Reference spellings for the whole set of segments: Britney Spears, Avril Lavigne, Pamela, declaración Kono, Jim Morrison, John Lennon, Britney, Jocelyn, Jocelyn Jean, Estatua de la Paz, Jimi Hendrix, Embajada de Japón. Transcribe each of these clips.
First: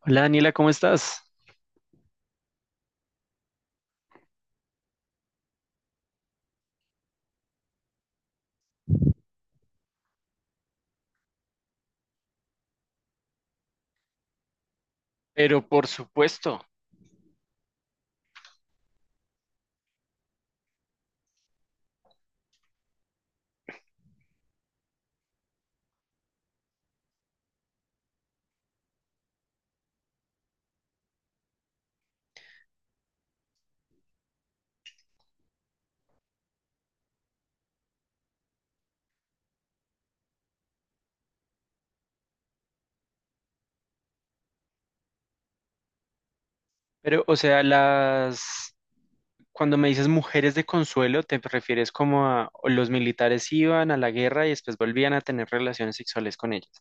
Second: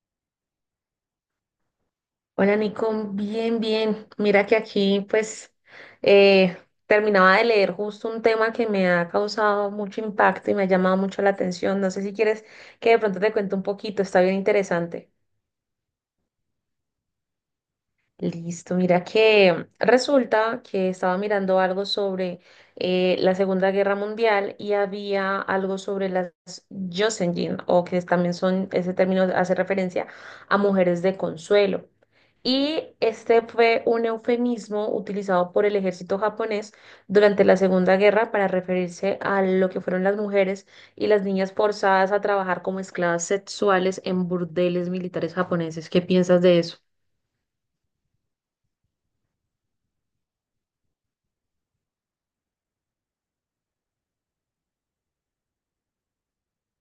Hola Daniela, ¿cómo estás? Hola Nico, bien, bien. Mira que aquí pues eh, terminaba de leer justo un tema que me ha causado mucho impacto y me ha llamado mucho la atención. No sé si quieres que de pronto te cuente un poquito, está bien interesante. Pero por supuesto. Listo, mira que resulta que estaba mirando algo sobre la Segunda Guerra Mundial y había algo sobre las Jocelyn, o que también son, ese término hace referencia a mujeres de consuelo. Y este fue un eufemismo utilizado por el ejército japonés durante la Segunda Guerra para referirse a lo que fueron las mujeres y las niñas forzadas a trabajar como esclavas sexuales en burdeles militares japoneses. ¿Qué piensas de eso? Pero o sea, las cuando me dices mujeres de consuelo, te refieres como a o los militares iban a la guerra y después volvían a tener relaciones sexuales con ellas.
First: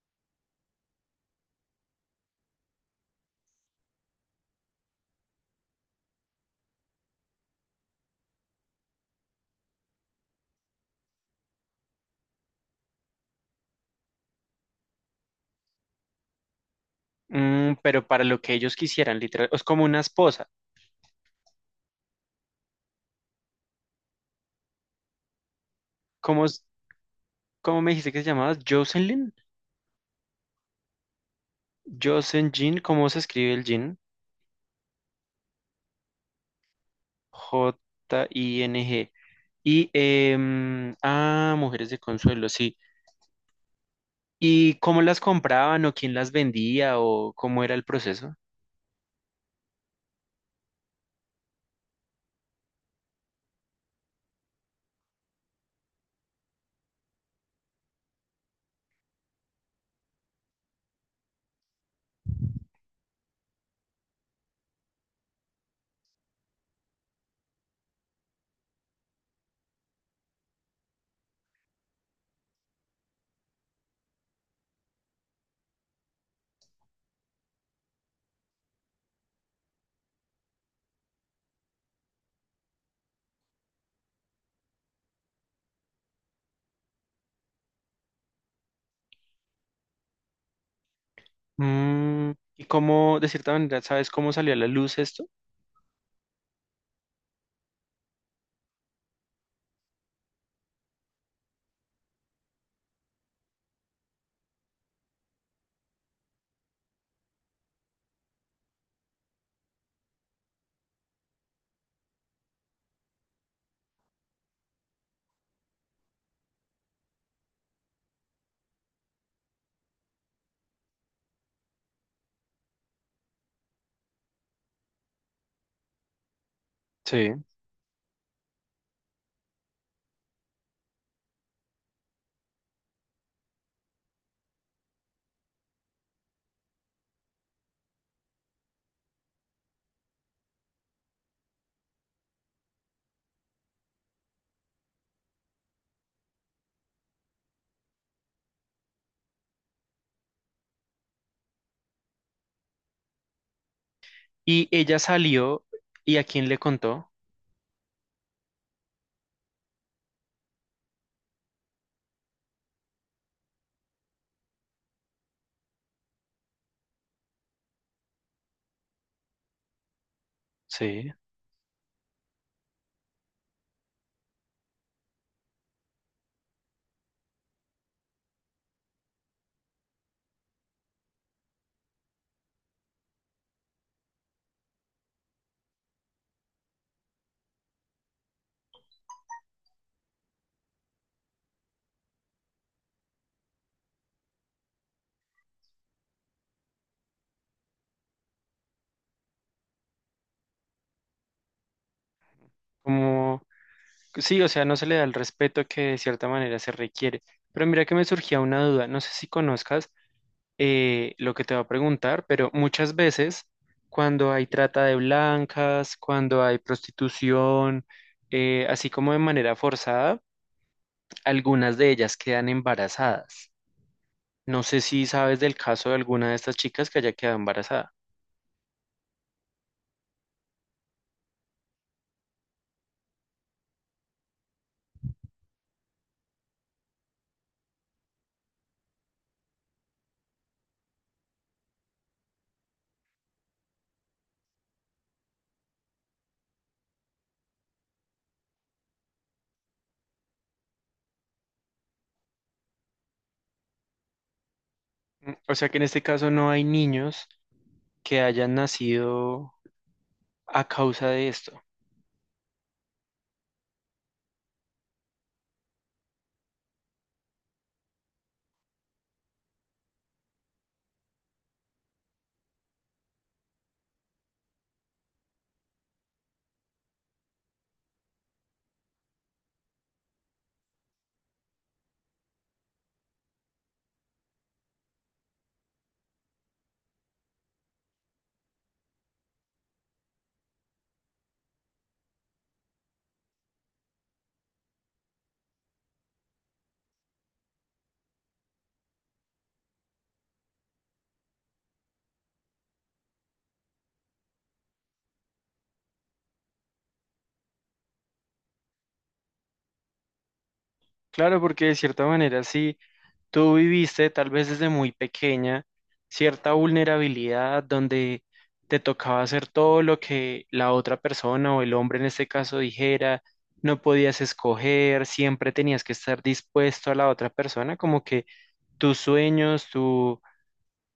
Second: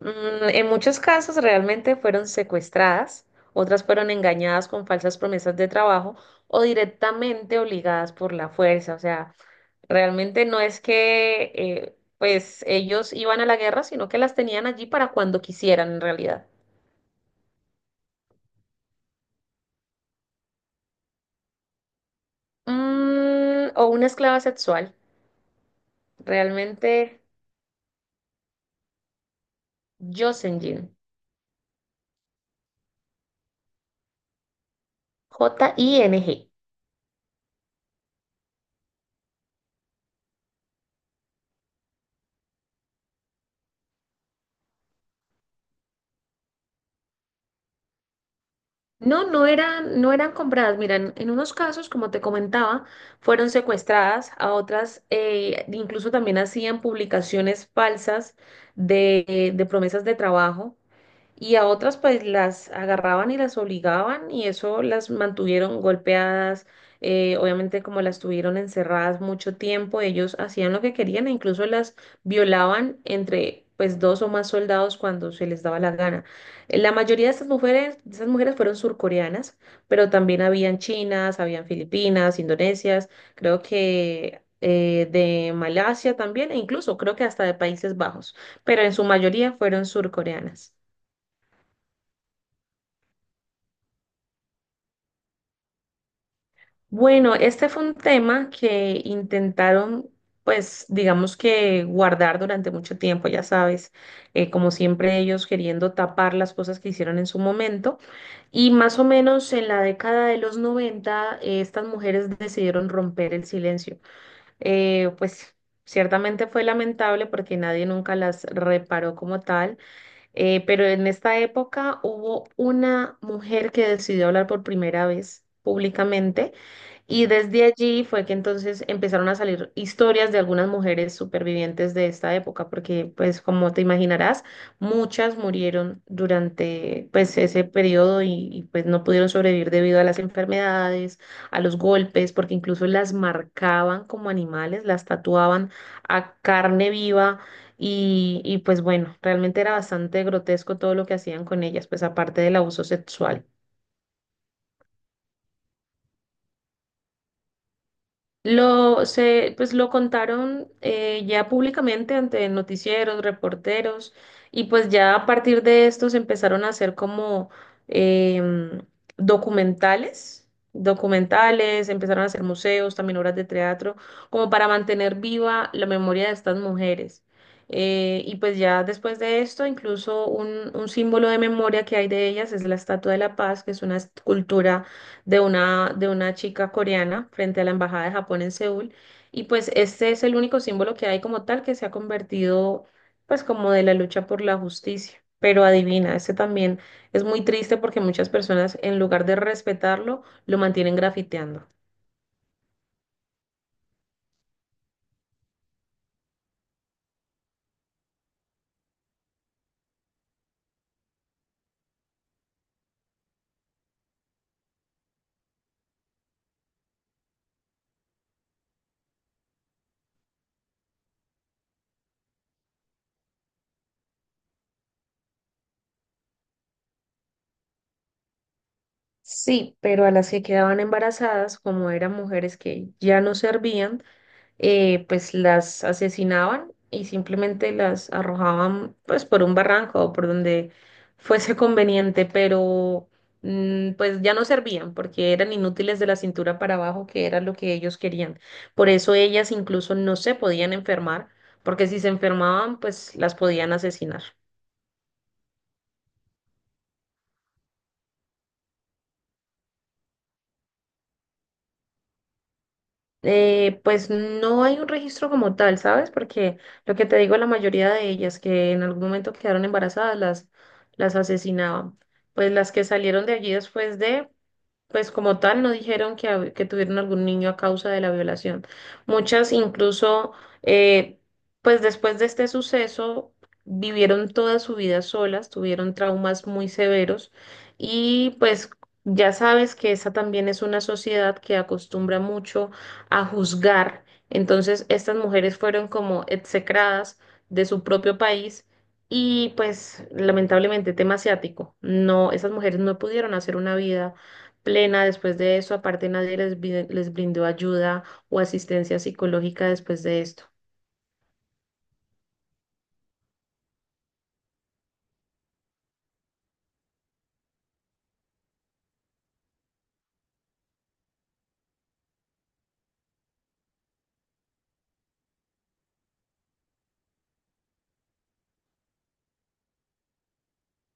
En muchos casos realmente fueron secuestradas, otras fueron engañadas con falsas promesas de trabajo o directamente obligadas por la fuerza. O sea, realmente no es que pues ellos iban a la guerra, sino que las tenían allí para cuando quisieran en realidad. Mm, pero para lo que ellos quisieran, literal, es como una esposa. O una esclava sexual, ¿Cómo, realmente. cómo me dijiste que se llamaba? ¿Jocelyn? Jocelyn, Jocelyn Jean, ¿cómo se escribe el Jean? Jing. Jing. Y, mujeres de consuelo, sí. ¿Y cómo las compraban o quién las vendía o cómo era el proceso? No, no eran compradas. Mira, en unos casos, como te comentaba, fueron secuestradas, a otras incluso también hacían publicaciones falsas de promesas de trabajo y a otras pues las agarraban y las obligaban y eso las mantuvieron golpeadas, obviamente como las tuvieron encerradas mucho tiempo, ellos hacían lo que querían e incluso las violaban entre pues dos o más soldados cuando se les daba la gana. La mayoría de estas mujeres, de esas mujeres fueron surcoreanas, pero también habían chinas, habían filipinas, indonesias, creo que de Malasia también, e incluso creo que hasta de Países Bajos, pero en su mayoría fueron surcoreanas. Mm, ¿y cómo, de cierta manera, sabes cómo salió a la luz esto? Bueno, este fue un tema que intentaron, pues, digamos que guardar durante mucho tiempo, ya sabes, como siempre ellos queriendo tapar las cosas que hicieron en su momento. Y más o menos en la década de los 90, estas mujeres decidieron romper el silencio. Pues ciertamente fue lamentable porque nadie nunca las reparó como tal, pero en esta época hubo una mujer que decidió hablar por primera vez públicamente y Sí. desde allí fue que entonces empezaron a salir historias de algunas mujeres supervivientes de esta época, porque pues como te imaginarás, muchas murieron durante pues ese periodo y, pues no pudieron sobrevivir debido a las enfermedades, a los golpes, porque incluso las marcaban como animales, las tatuaban a carne viva y pues bueno, realmente era bastante grotesco todo lo que hacían con ellas, pues aparte del abuso sexual. Y ella salió, y ¿a quién le contó? Pues lo contaron ya públicamente ante noticieros, reporteros, y pues ya a partir de estos empezaron a hacer como em, documentales, Sí. documentales, empezaron a hacer museos, también obras de teatro, como para mantener viva la memoria de estas mujeres. Y pues ya después de esto, incluso un símbolo de memoria que hay de ellas es la Estatua de la Paz, que es una escultura de una chica coreana frente a la Embajada de Japón en Seúl. Y pues este es el único símbolo que hay como tal que se ha convertido pues como de la lucha por la justicia. Pero adivina, este también es muy triste porque muchas personas en lugar de respetarlo lo mantienen grafiteando. Como, sí, o sea, no se le da el respeto que de cierta manera se requiere. Pero mira que me surgía una duda, no sé si conozcas lo que te va a preguntar, pero muchas veces cuando hay trata de blancas, cuando hay prostitución, así como de manera forzada, algunas de ellas quedan embarazadas. No sé si sabes del caso de alguna de estas chicas que haya quedado embarazada. Sí, pero a las que quedaban embarazadas, como eran mujeres que ya no servían, pues las asesinaban y simplemente las arrojaban pues por un barranco o por donde fuese conveniente, pero pues ya no servían porque eran inútiles de la cintura para abajo, que era lo que ellos querían. Por eso ellas incluso no se podían enfermar, porque si se enfermaban, pues las podían asesinar. Mm, o sea que en este caso no hay niños que hayan nacido a causa de esto. Pues no hay un registro como tal, ¿sabes? Porque lo que te digo, la mayoría de ellas que en algún momento quedaron embarazadas las asesinaban. Pues las que salieron de allí después de, pues como tal, no dijeron que tuvieron algún niño a causa de la violación. Muchas incluso, eh, pues después de este suceso, vivieron toda su vida solas, tuvieron traumas muy severos y pues ya sabes que esa también es una sociedad que acostumbra mucho a juzgar. Entonces, estas mujeres fueron como execradas de su propio país. Y pues lamentablemente tema asiático, no, esas mujeres no pudieron hacer una vida plena después de eso. Aparte, nadie les brindó ayuda o asistencia psicológica después de esto. Claro, porque de cierta manera sí. Tú viviste tal vez desde muy pequeña cierta vulnerabilidad donde te tocaba hacer todo lo que la otra persona o el hombre en este caso dijera, no podías escoger, siempre tenías que estar dispuesto a la otra persona, como que tus sueños, tu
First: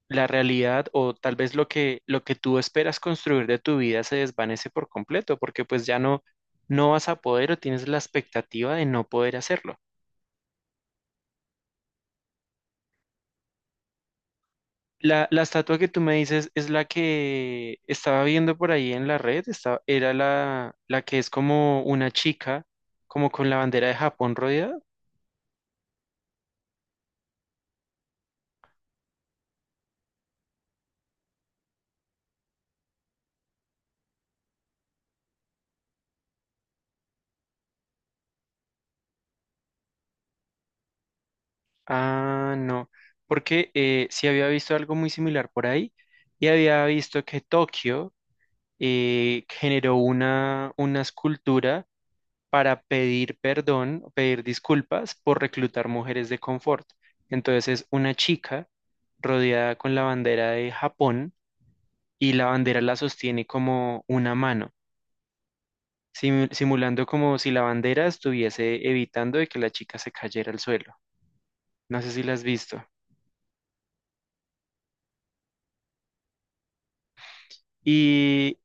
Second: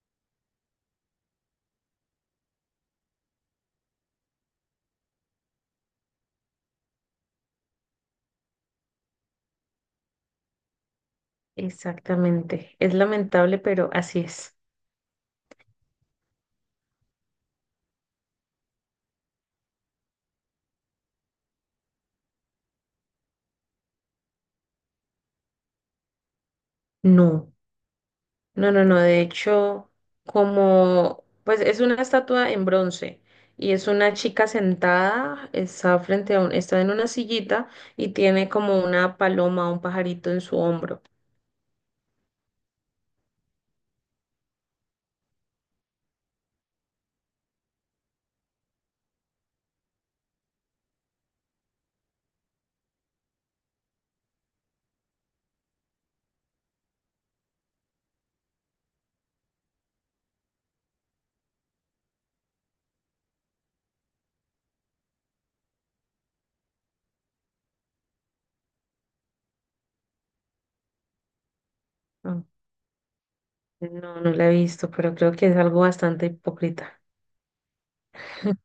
la realidad o tal vez lo que tú esperas construir de tu vida se desvanece por completo, porque pues ya no vas a poder o tienes la expectativa de no poder hacerlo. Exactamente. Es lamentable, pero así es. La estatua que tú me dices es la que estaba viendo por ahí en la red, era la que es como una chica, como con la bandera de Japón rodeada. No, no, no, no. De hecho, como, pues es una estatua en bronce y es una chica sentada, está frente a un, está en una sillita y tiene como una paloma, un pajarito en su hombro. Ah, no, porque sí había visto algo muy similar por ahí y había visto que Tokio generó una escultura para pedir perdón, pedir disculpas por reclutar mujeres de confort. Entonces es una chica rodeada con la bandera de Japón y la bandera la sostiene como una mano, simulando como si la bandera estuviese evitando de que la chica se cayera al suelo. No sé si la Ah, has visto. no, no la he visto, pero creo que es algo bastante hipócrita. ¿Y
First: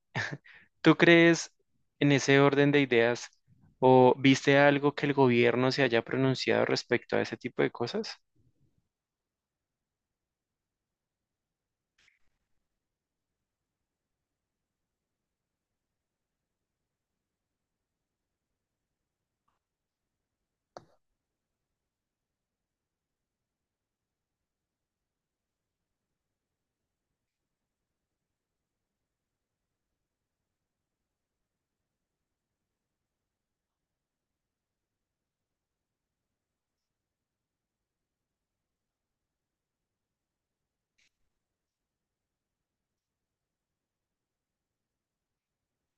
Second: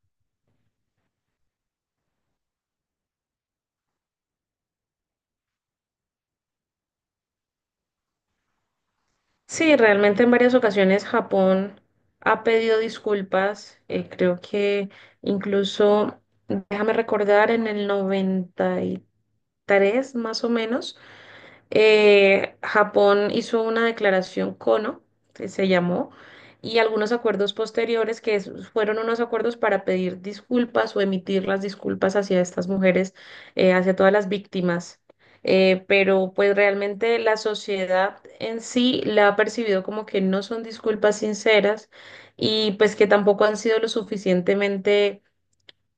tú crees, en ese orden de ideas, o viste algo que el gobierno se haya pronunciado respecto a ese tipo de cosas? Sí, realmente en varias ocasiones Japón ha pedido disculpas. Creo que incluso, déjame recordar, en el 93 más o menos, Japón hizo una declaración Kono que se llamó, y algunos acuerdos posteriores que fueron unos acuerdos para pedir disculpas o emitir las disculpas hacia estas mujeres, hacia todas las víctimas. Pero pues realmente la sociedad en sí la ha percibido como que no son disculpas sinceras y pues que tampoco han sido lo suficientemente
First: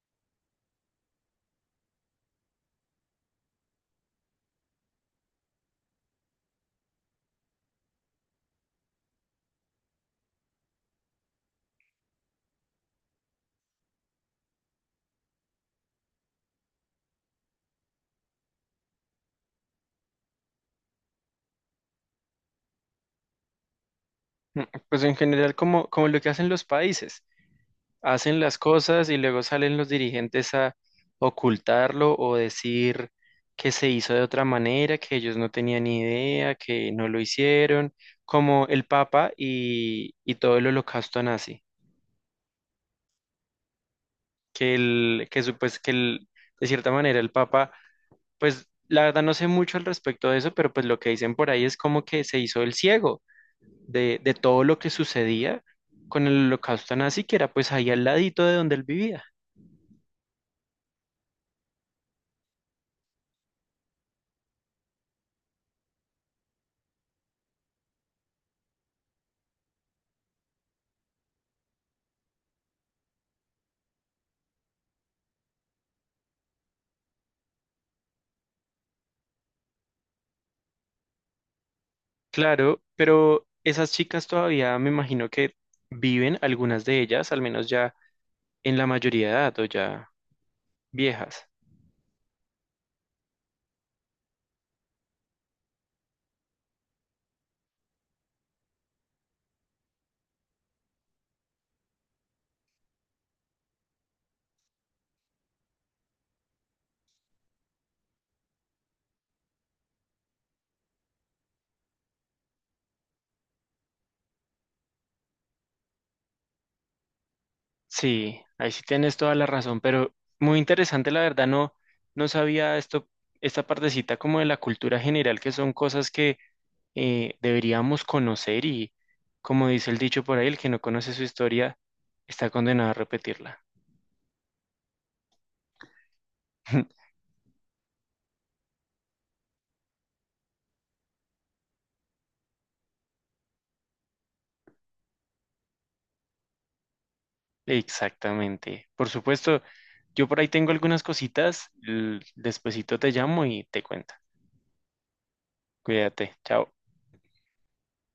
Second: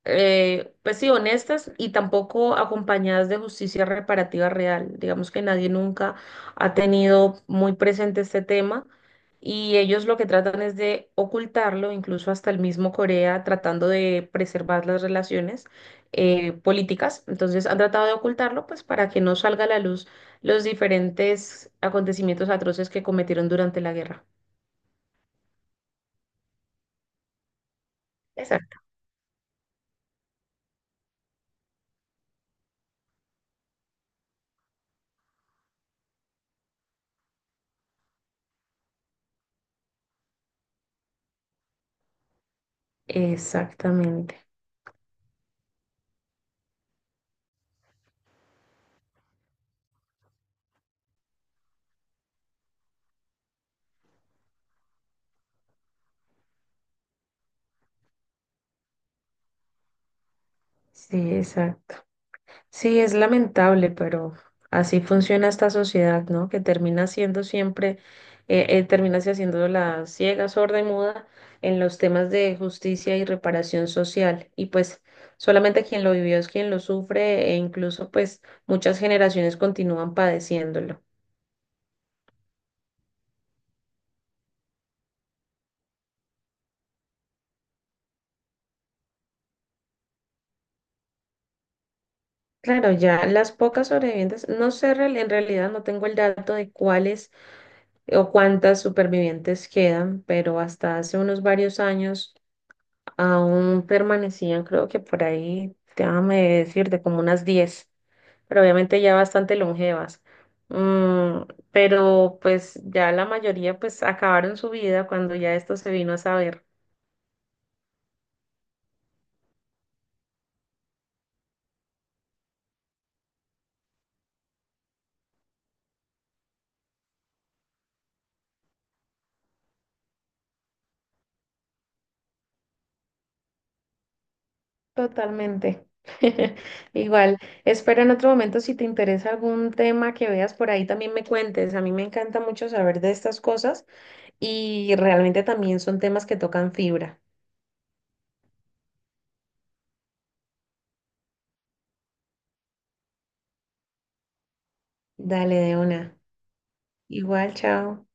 pues sí, honestas y tampoco acompañadas de justicia reparativa real. Digamos que nadie nunca ha tenido muy presente este tema y ellos lo que tratan es de ocultarlo, incluso hasta el mismo Corea tratando de preservar las relaciones políticas. Entonces han tratado de ocultarlo pues para que no salga a la luz los diferentes acontecimientos atroces que cometieron durante la guerra. Mm, pues en general, como, como lo que hacen los países, hacen las Exacto. cosas y luego salen los dirigentes a ocultarlo o decir que se hizo de otra manera, que ellos no tenían ni idea, que no lo hicieron, como el Papa y todo el holocausto nazi, Exactamente. que, el, que, supues- que el- de cierta manera el Papa. Pues la verdad no sé mucho al respecto de eso, pero pues lo que dicen por ahí es como que se hizo el ciego de todo lo que sucedía con el holocausto nazi, que era pues ahí al ladito de donde él vivía. Sí, exacto. Sí, es lamentable, pero así funciona esta sociedad, ¿no? Que termina siendo siempre, termina se haciendo la ciega, sorda y muda en los temas de justicia y reparación social. Y pues solamente quien lo vivió es quien lo sufre e incluso pues muchas generaciones continúan padeciéndolo. Claro, pero esas chicas todavía me imagino que viven, algunas de ellas, al menos ya en la mayoría de edad o ya viejas. Claro, ya las pocas sobrevivientes, no sé, en realidad no tengo el dato de cuáles o cuántas supervivientes quedan, pero hasta hace unos varios años. Aún permanecían, creo que por ahí, déjame decir, de como unas 10 pero obviamente ya bastante longevas. Mm, pero pues ya la mayoría pues acabaron su vida cuando ya esto se vino a saber. Sí, ahí sí tienes toda la razón, pero muy interesante, la verdad. No, no sabía esto, esta partecita como de la cultura general, que son cosas que deberíamos conocer y, como dice el dicho por ahí, el que no conoce su historia está condenado a repetirla. Totalmente. Igual, espero en otro momento si te interesa algún tema que veas por ahí también me cuentes. A mí me encanta mucho saber de estas cosas y realmente también son temas que tocan fibra. Exactamente. Por supuesto, yo por ahí tengo algunas cositas, despuesito te llamo y te cuento. Dale de una. Cuídate, chao. Igual, chao.